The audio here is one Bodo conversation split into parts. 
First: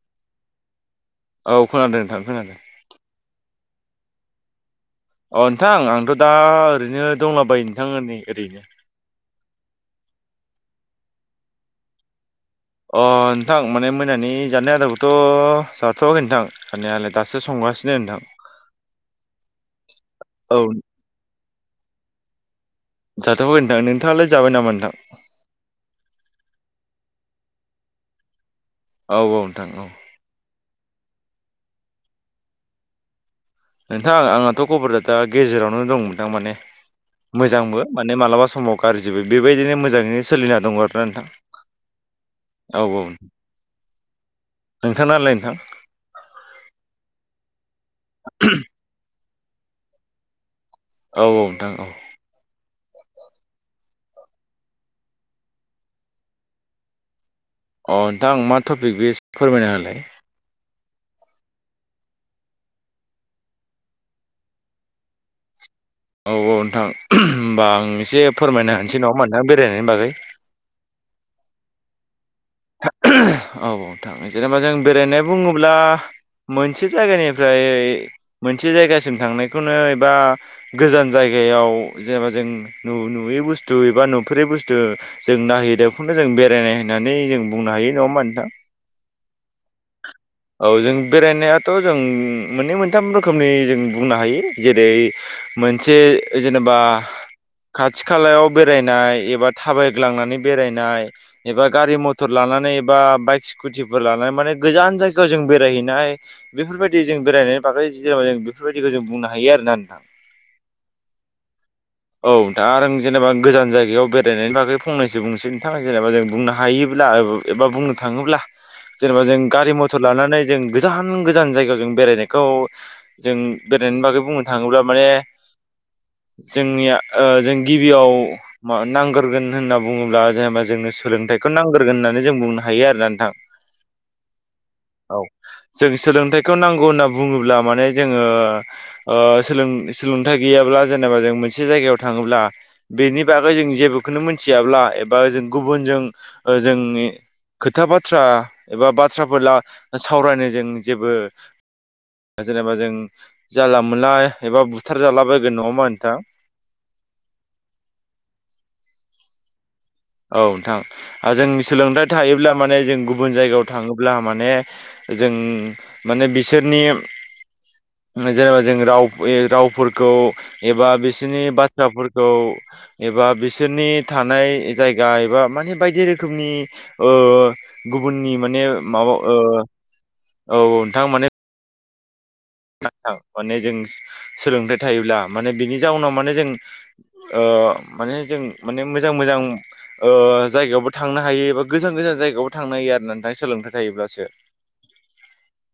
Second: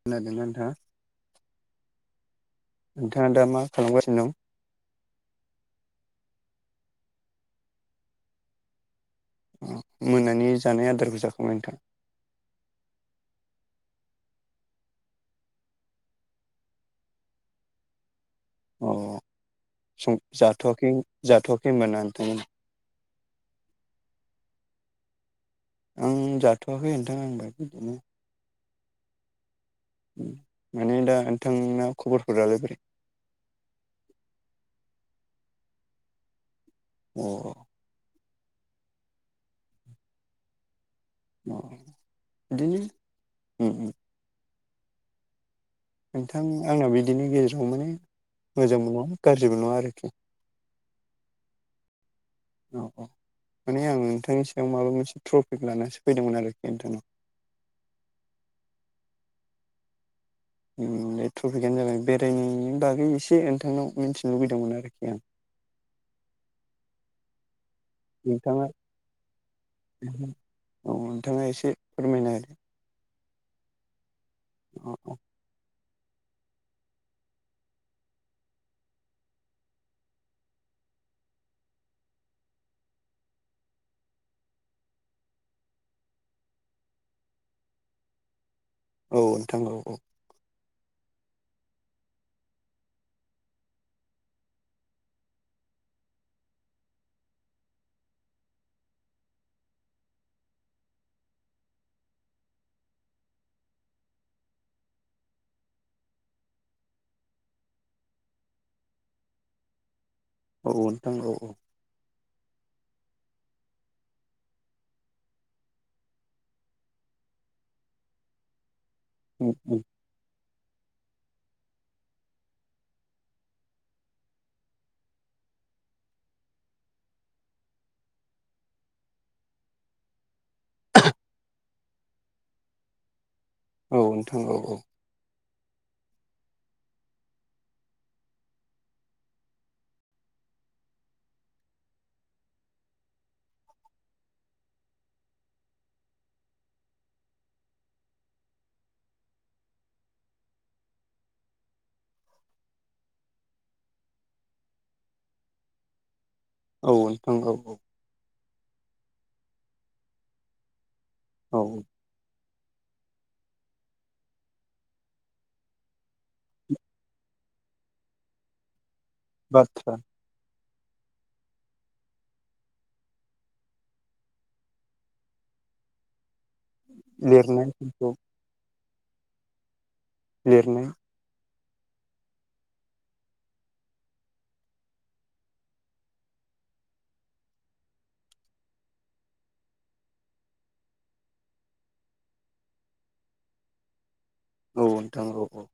खोनादों नोंथाङा? औ खोनादों नोंथां खोनादों। नोंथाङा दा मा खालामगासिनो दं? अ नोंथां आंथ' दा ओरैनो दंलाबायो नोंथां ना ओरैनो। मोनानि जानाय आदारबो जाखांबाय नोंथां? अ नोंथां माने मोनानि जानाय आदारखौथ' जाथ'वाखै नोंथां जानायालाय दासो सं गासिनो नोंथां। अ सं औ जाथ'आखै जाथ'आखै ओमबा नोंथां? जाथ'आखै नोंथां नोंथाङालाय जाबाय नामा नोंथां? आं जाथ'वाखै [inaudible] औ औ नोंथां औ। माने दा नोंथां आ खबरफोरालाय बोरै? नोंथां आंहथ' खबरदा दा गेजेरावनो दं नोंथां माने अ मोजांबो माने मालाबा समाव गाज्रिबो बेबायदिनो मोजाङैनो सोलिना दङ आरो। ओ अ बिदिनो नोंथां औ औ उम उम नोथांनालाय नोंथां? नोंथां आंना बिदिनि गेजेराव माने मोजांबो नङा गाज्रिबो नङा आरोखि। औ औ नोंथां औ। औ औ माने आं नोंथांनि सायाव माबा मोनसे ट्रफिक लानसो फैदोंमोन आरोखि नोंथांनाव। अ दा आं मा टपिक बे फोरमायना होलाय। ओफ्राय ट्रफिकनो जाबाय बेरायनायनि बागै एसे नोंथांनाव मिथिनो लुबैदोंमोन आरोखि आं। औ औ नोंथां होमबा आं एसे नोंथाङा फोरमायनो हानोसै नङा मा बेरायनायनि बागै? औ नोंथाङा एसे फोरमायना होदो। औ औ नोंथां जेनेबा जों होदो बेरायनाय बुङोब्ला मोनसे जायगानिफ्राय मोनसे जायगासिम थांनायखौनो एबा गोजान जायगायाव जेनेबा जों नु नुयै बुस्थु एबा नुफोरै बुस्थु जों नायहै दों खोजों बेरायनाय होननानै जों बुंनो हायो नङा होमबा नोंथां? औ नोंथां औ औ औ जों बेरायनायाथ' जों मोननै मोनथाम रोखोमनि जों बुंनो हायो जेरै मोनसे जेनेबा खाथि खालायाव बेरायनाय एबा थाबायग्लांनानै बेरायनाय एबा गारि मथ मटर लानानै बा बाइक स्कुटिफोर लानानै माने गोजान जायगायाव जों बेरायहैनाय बेफोरबायदि जों जों बेरायनायनि बागै जेना जों बेफोरबायदिखौ जों बुंनो हायो आरोना नोंथां। औ औ नोंथां औ औ। औ दा आरो जेनेबा गोजान जायगायाव बेरायनायनि बागै फंनैसो बुंनोसै नोंथाङा जेनेबा जों बुंनो हायो। ब्ला एबा बुंनो थाङोब्ला जेनेबा जों गारि मथर लानानै जों गोजान गोजान जायगायाव जों बेरायनायखौ जों बेरायनायनि बागै बुंनो थाङोब्ला माने जोंनिया ओ जों गिबियाव मा नांगोरगोन होनना बुङोब्ला जेनेबा जों सोलोंथाइखौ नांग्रोगोन होन्नानै जों बुंनो हायो आरो ना नोंथां। औ नोंथां औ औ। जों सोलोंथाइखौ नांगौ होनना बुङोब्ला माने जोङो ओ सोलों सोलोंथाय गैयाब्ला जेनेबा जों मोनसे जायगायाव थाङोब्ला बेनि बागै जों जेबोखौनो मोनथियाब्ला एबा जों गुबुनजों ओ जोंनि खोथा बाथ्रा एबा बाथ्राफोर ला सावरायनो जों जेबो जेनेबा जों जानला मानला एबा बुथार जाला बायगोन नङा होमबा नोंथां? औ नोंथां औ औ। औ नोंथां आरो जों औ सोलोंथाइ थायोब्ला मे जों गुबुन जायगायाव थाङोब्ला माने जों माने बिसोरनि जेनेबा जों राव ए बाथ्रा रावफोरखौ एबा बिसोरनि बाथ्राफोरखौ एबा बिसोरनि थानाय। जायगा एबा माने बायदि रोखोमनि ओ लिरनायफोरखौ गुबुननि माने माबा ओ औ औ लिरनाय नोंथां माने थां माने जों सोलोंथाइ थायोब्ला माने बिनि जाउनाव माने जों ओ ओ माने जों माने मोजां मोजां ओ जायगायावबो थांनो हायो बा गोजान गोजान जायगायाव थांनो हायो आरो नोंथां सोलोंथाइ थायोब्लासो। औ नोंथां औ औ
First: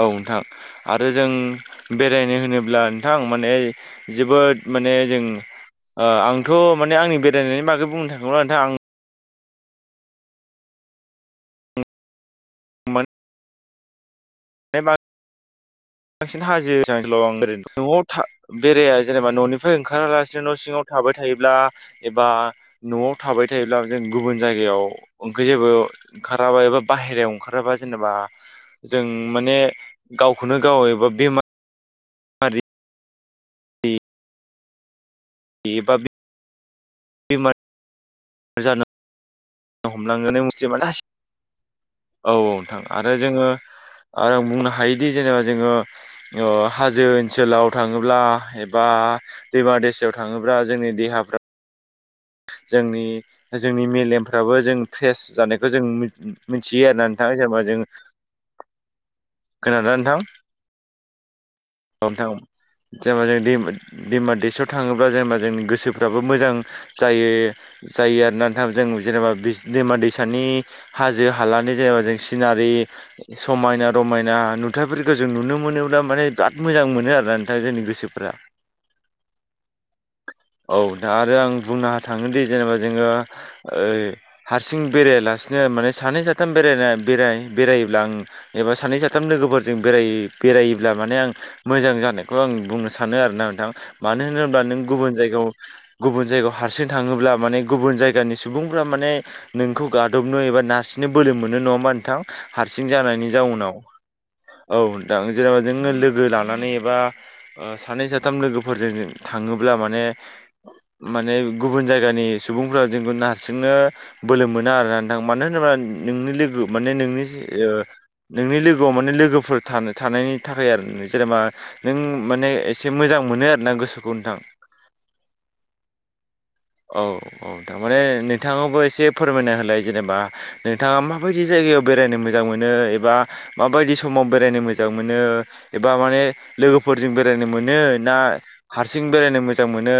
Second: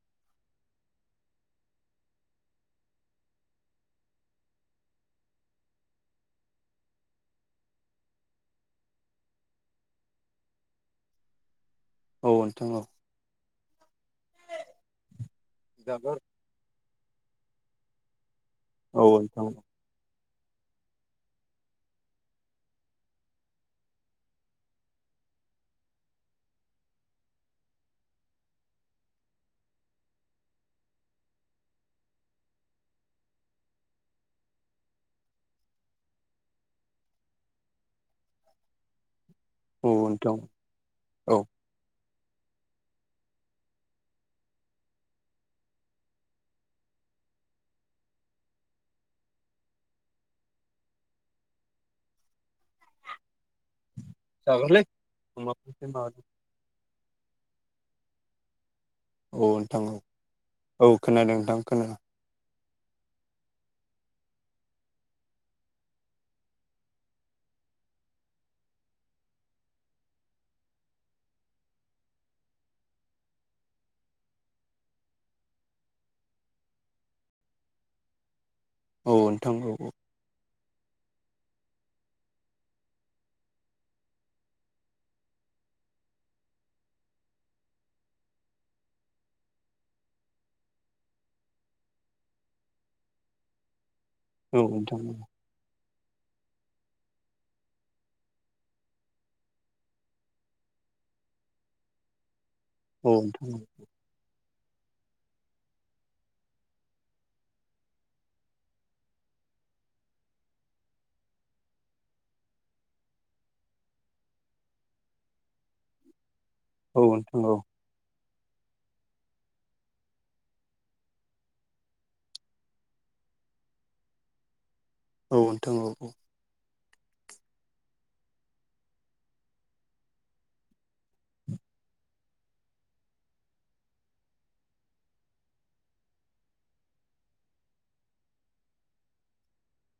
औ नोंथां आरो जों बेरायनो होनोब्ला नोंथां माने जोबोद माने जों ओ आंथ' माने आंनि बेरायनायनि बागै बुंनो थाङोब्ला नोंथां आं औ नोंथां औ बे मा बांसिन हाजो ओनसोलाव आं ओरैनो न'आव था बेराया औ जेनेबा नोंथां न'निफ्राय ओंखारालास [unintelligible] न' सिङाव थाबाय थायोब्ला एबा न'आव थाबाय थायोब्ला जों गुबुन जायगायाव [unintelligible] जेबो ओंखाराबा एबा बाहहेरायाव ओंखाराबा जेनेबा जों माने गावखौनो गाव एबा बेमा आरि दि बेबा बि बेमार जानो औ हमलांओ नोंथां नो [unintelligible] औ औ औ नोंथां आरो जोङो आरो आं बुंनो हायोदि जेनेबा जोङो ओ हाजो ओनसोलाव थाङोब्ला एबा दैमा दैसायाव थाङोब्ला जोंनि देहा [inaudible] जोंनि जोंनि मेलेमफ्राबो जों जागोनलै फ्रेस जानायखौ जों अमाखौसो मिथ माबादों मिथियो आरोना नों थां जेनबा जों औ नोंथां औ औ खोनादों नोंथां खोनादों औ नोंथां औ जेनेबा जों दैमा दैसायाव थाङोब्ला जेनेबा जों गोसोफ्राबो मोजां जायो जायो आरो ना नोंथां जों जेनेबा बिस दैमा दैसानि हाजो हालानि जेनेबा जों सिना रि समायना रमायना नुथायाइफोरखौ जों नुनो मोनोब्ला माने बिराद मोजां मोनो आरोना नोंथां जोंनि गोसोफ्रा औ नोंथां औ औ औ नोंथां आरो आं बुंनो थाङोन दि जेनेबा जोङो ओइ हारसिं बेरायला सिनो माने सानै साथाम बेरायना बेरा बेरायोब्ला आं एबा सानै साथाम लोगोफोरजों बेराय बेरायोब्ला माने आं मोजां जानायखौ आं बुंनो सानो आरो ना नोंथां मानो होनोब्ला औ नों नोंथां गुबुन औ जायगायाव गुबुन जायगायाव हारसिं थाङोब्ला माने गुबुन जायगानि सुबुंफ्रा माने नोंखौ गादबनो एबा नारसि बिदिनो बोलो मोनो नङा होनबा नोंथां हारसिं औ जानायनि नोंथां जाउनाव औ नोंथां जेनेबा जोंङो लोगो लानानै एबा ओ सानै साथाम लोगोफोरजों थाङोब्ला माने माने गुबुन जायगानि सुबुंफ्रा जोंखौ नारसिंनो बोलो मोना आरो ना नोंथां मानो होनोब्ला नोंनि लोगो माने औ औ नोंनि नोंथां औ ओ नोंनि लोगोआव माने लोगोफोर थान थानायनि थाखाय आरो जेनेबा नों माने एसे मोजां मोनो आरो ना गोसोखौ नोंथां औ नोंथां औ औ औ औ थारमाने नोंथाङावबो एसे फोरमायना होलाय जेनेबा नोंथाङा माबायदि जाय जायगायाव बेरायनो मोजां मोनो एबा माबायदि समाव बेरायनो मोजां मोनो? एबा माने लोगोफोरजों बेरायनो मोनो ना हारसिं बेरायनो मोजां मोनो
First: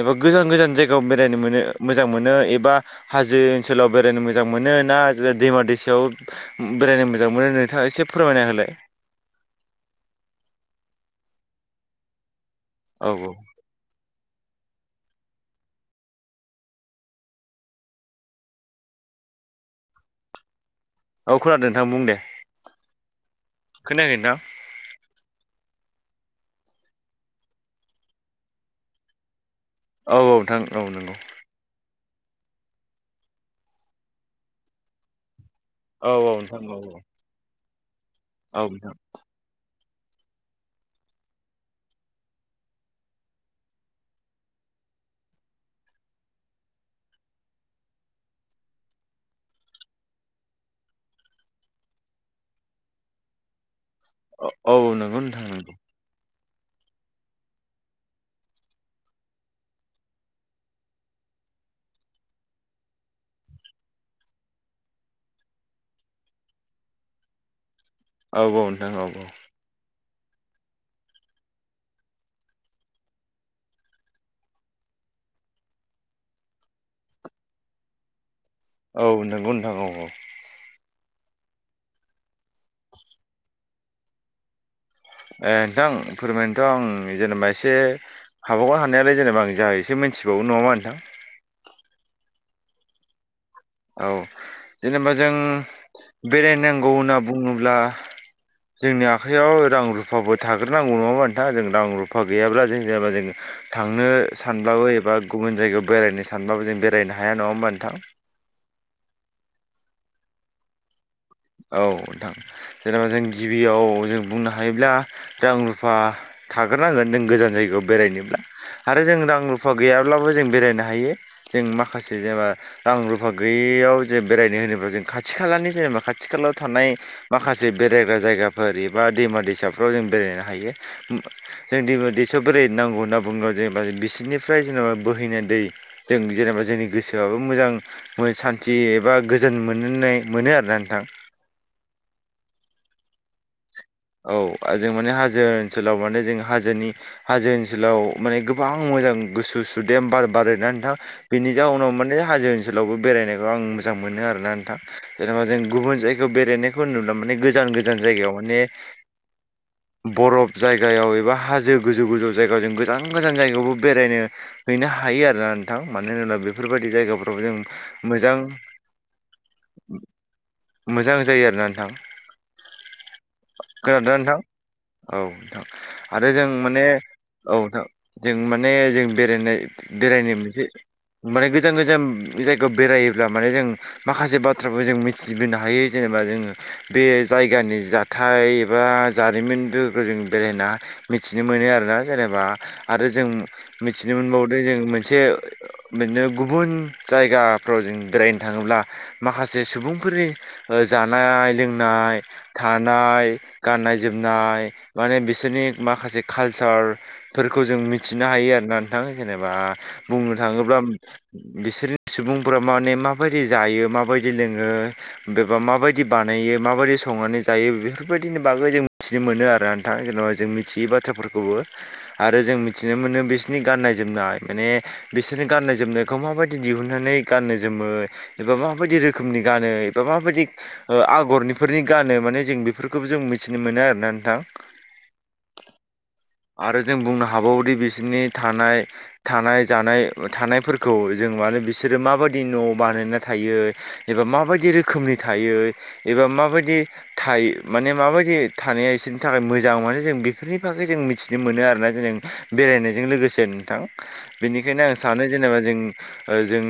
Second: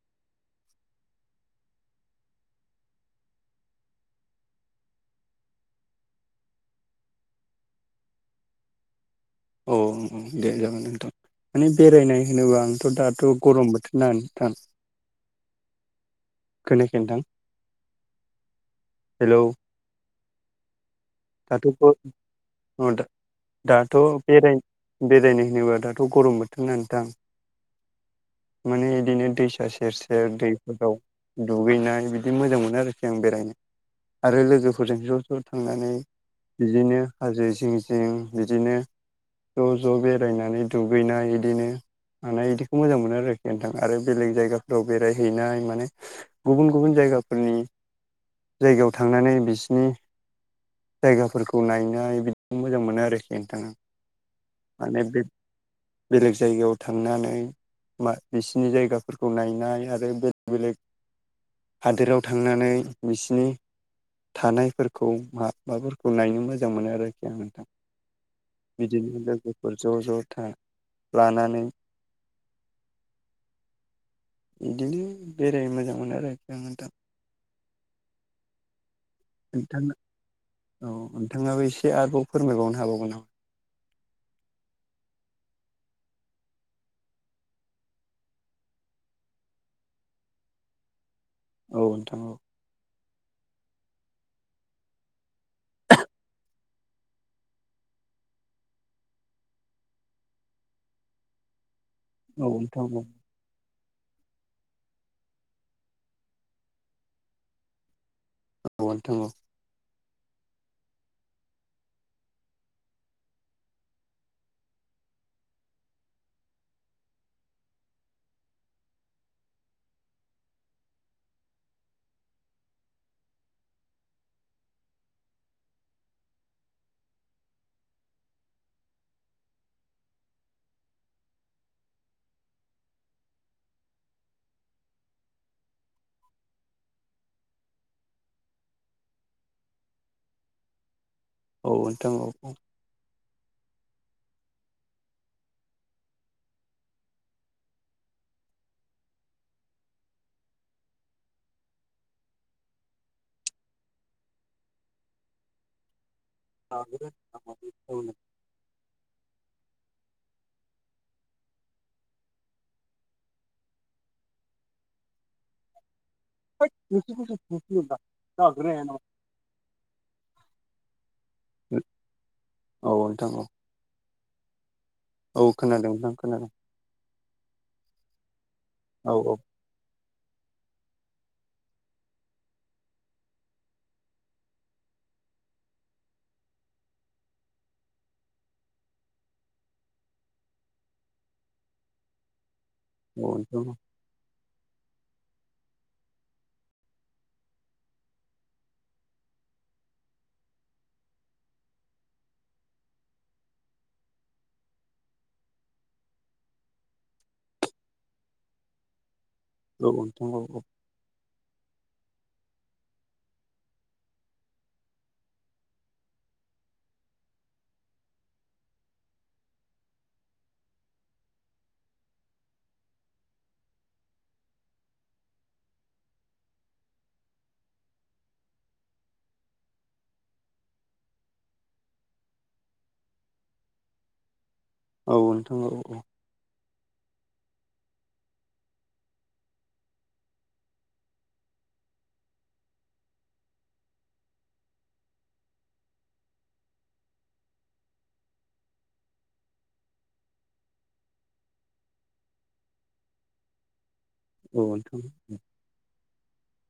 एबा गोजान गोजान जायगायाव बेरायनो मोनो मोजां मोनो एबा हाजो ओनसोलाव बेरायनो मोजां मोनो ना दैमा दैसायाव बेरायनो मोजां मोनो नोंथाङा एसे फोरमायना होलाय औ दे जागोन नोंथां माने बेरायनाय होनोबा आंथ' औ दाथ' औ गरम बोथोर ना नोंथां खोनायाखै नोंथां हेलौ औ खोनादो नोंथां बुं दे अ दा दाथ' खोनायाखै नोंथां बेराय बेरायनाय होनोबा दाथ' गरम बो [unintelligible] ना नोंथां माने इदिनो दैसा सेर औ सेर नोंथां औ दैफोराव नंगौ दुगैनाय बिदि मोजां मोनो आरोखि आं बेरायनो आरो लोगोफोरजों ज' ज' थांनानै औ औ नोंथां औ बिदिनो हाजो जिं जिं औ बिदिनो नोंथां ज' ज' बेरायनानै दुगैनाय इदिनो मानाय इदिखौ मोजां मोनो आरोखि नोंथां आरो बेलेग जायगाफोराव बेरायहैनाय माने गुबुन गुबुन जायगाफोरनि जायगायाव थांनानै बिसिनि जायगाफोरखौ नायनाय बिदि मोजां मोनो आरोखि नोंथाङा। अ औ नंगौ नोंथां नंगौ। बेलेग जायगायाव थांनानै मा बिसिनि जायगाफोरखौ नायनाय आरो बेलेग बेलेग [inaudible] हादोराव थांनानै बिसिनि थानायफोरखौ हा माबाफोरखौ नायनो मोजां मोनो आरोखि आं नोंथां। औ नोंथां औ बिदिनो लोगोफोर ज' ज' था लानानै [inaudible] बिदि बे जेरै मोजां मोनो आरो [unintelligible] औ नोंगौ नोंथां औ औ। औ नोंथाङाबो एसे आरोबाव फोरमायबावनो हाबावगोन नामा? ए नोंथां फोरमायनोथ' आं जेनेबा एसे हाबावगोन हानायालाय जेनेबा आं जा एसे मिथिबावौ नङामा नोंथां? औ नोंथां औ। औ जेनेबा जों बेरायनांगौ होनना बुङोब्ला जोंनि आखयाव रां रुफाबो थाग्रोनांगौ नङामा नोंथां जों रां रु फा औ गैयाब्ला जों नोंथां औ जेनेबा जोङो थांनो सानब्लाबो एबा गुबुन जायगायाव बेरायनो सानब्लााबो जों बेरायनो हाया नङा होमबा नोंथां? औ नोथां औ। औ थां जेनेबा जों गिबियाव जों बुंनो हायोब्ला दां रुफा थाग्रो नांगोन नों गोजान जायगायाव बेरायनोब्ला। आरो जों रां रुफा गैयाब्लाबो जों बेरायनो हायो, जों माखासे जेनेबा रां रुफा गैयै बेयाव जे बेरायनो होनोब्ला जों खाथि खालानि जेनेबा खा थिखालाव थानाय माखासे बेरायग्रा जायगाफोर एबा दैमा दैसाफ्राव जों बेरायनो हायो। जों दैमा दैसा बोरायनो नांगौ होनना बुंबा जेनेबा जों बिसोरनिफ्राय जेनेबा बोहैनाय दै जे जेनेबा जोंनि गोसोआबो मोजां मो सान्थि एबा गोजोन मोननोनै मोनो आरोना नोंथां। अ नोथां औ। औ आ जों माने हाजो ओनसोलाव माने जों हाजोनि हाजो ओनसोलाव माने गोबां मोजां गोसु सुदे बार बारो ना नोंथां, बेनि जाउनाव माने हाजो ओनसोलावबो बेरायनायखौ आं मोजां मोनो आरोना नोंथां, जेनेबा जों गुबुन जायगायाव बेरायनायखौ नुला माने गोजान नोंथां गोजान औ जायगायाव माने बरफ जायगायाव एबा हाजो गोजौ गोजौ जायगायाव जों गोजान गोजान जायगायावबो बेरायनो है नो हायो आरोना नोंथां। मानो होनोबो होद बेफोरबायदि नोंसो जायगाफ्राव जों बोसोरसेल'सैब्रा मोजां [inaudible] जाग्रोनो हाया नामा? मोजां जायो आरोना औ नोंथां औ। खोनादोना नोंथां? औ नोंथां खोनादों नोंथां आरो जों खोनादों माने औ नोंथां जों माने जों औ औ बेरायनाय बेरायनो मोनसे माने गोजान गोजान जायगायाव बेरायोब्ला माने जों माखासे बाथ्राफोर जों मिथिबोनो हायो जोङो। बा जोङो बे जायगानि जा थाय एबा जारिमिन दोहोखो जों बेरायना मिथिनो मोनो आरोना जेनेबा आरो जों औ नोंथां मिथिनो मोनबावदो जों मोनसे बिदिनो गुबुन जायगाफ्राव जों बेरायनो थाङोब्ला माखासे सुबुंफोरनि जानाय, लोंनाय, था नाय गाननाय, जोमनाय, माने बिसोरनि माखासे कालसारफोरखौ जों मिथिनो हायो आरोना नोंथां जेनेबा औ औ नोंथां बुंनो औ औ थाङोब्ला बिसोरनि सुबुंफोरा माने माबायदि जायो माबायदि लोङो बेबा माबायदि बानायो माबायदि संनानै ज जायो बेफोरबायदिनि बागै जों मिथिनो मोनो आरो नोंथां जेन'बा जों मिथियै बाथ्राफोरखौबो आरो ज जों मिथिनो मोनो बिसोरनि गाननाय जोमनाय माने बिसोरनि गाननाय जोमनायखौ माबायदि दिहुननानै गान नो जोमो एबा माबायदि रोखोमनि गानो एबा माबायदि ओ आगरनिफोरनि गानो माने जों बेफोरखौबो जों मिथिनो मोनो आरोना नोंथां। औ नोंथां औ औ। हाबावदि बिसोरनि थानाय थानाय जानाय थानायफोरखौ जों माने बिसोरो माबायदि बायदि न' बानाया थायो एबा माबायदि रोखोमनि थायो एबा माबायदि थायो माने माबायदि थानाया बिसोरनि थाखाय मोजां मानो जों बेफोरनि बागै जों मिथिनो मोनो आरोना जोङो बेरायनायजों लोगोसे नोंथां औ बेनिखायनो आं नोंथां औ सानो जेनेबा जों ओ जों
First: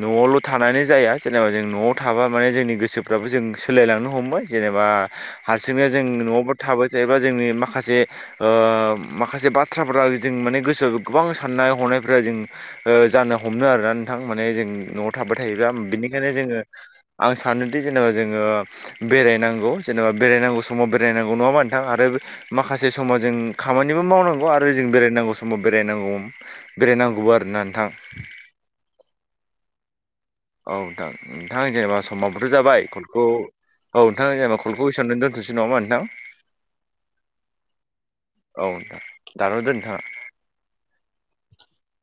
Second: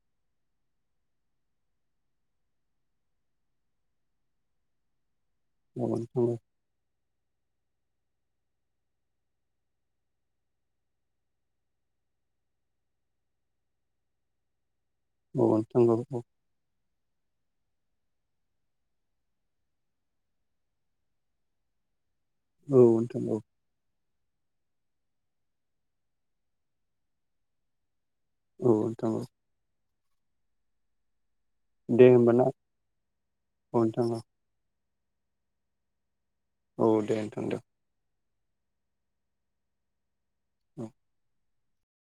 न'आवल' थानानै जाया जेनेबा जों न'आव थाबा माने जोंनि गोसोफ्राबो जों सोलायलांनो हमबाय जेनेबा हारसिंनो जों न'आवबो थाबाय थायोबा जोंनि माखासे ओ माखासे बाथ्राफ्रा जों माने गोसोआव गोबां साननाय हनायफोरा जों जानो हमनो आरोना नोंथां माने जों न'आव थाबाय थायोबा नोंथां औ नोंथां औ औ बिनिखायनो जोङो आं सानोदि जेनेबा जोङो बेरायनां गौ जेनेबा बेरायनांगौ समाव बेरायनांगौ नङाबा नोंथां आरो माखासे औ समाव नोंथां जों औ खामानिबो मावनांगौ आरो आरो जों बेरायनांगौ समाव बेरायनांगौ बेरायनांगौबो आरोना नोंथां। औ नोंथां औ। औ नोंथां नोंथां जेनेबा दे होमबा ना समावथ' जाबाय कलखौ औ नोंथां जेनेबा कल कइसननानै दोनथ'सै नङा होमबा नोंथां। औ दे नोंथांदो औ नोंथां दान' दोन नोंथाङा। द [unintelligible]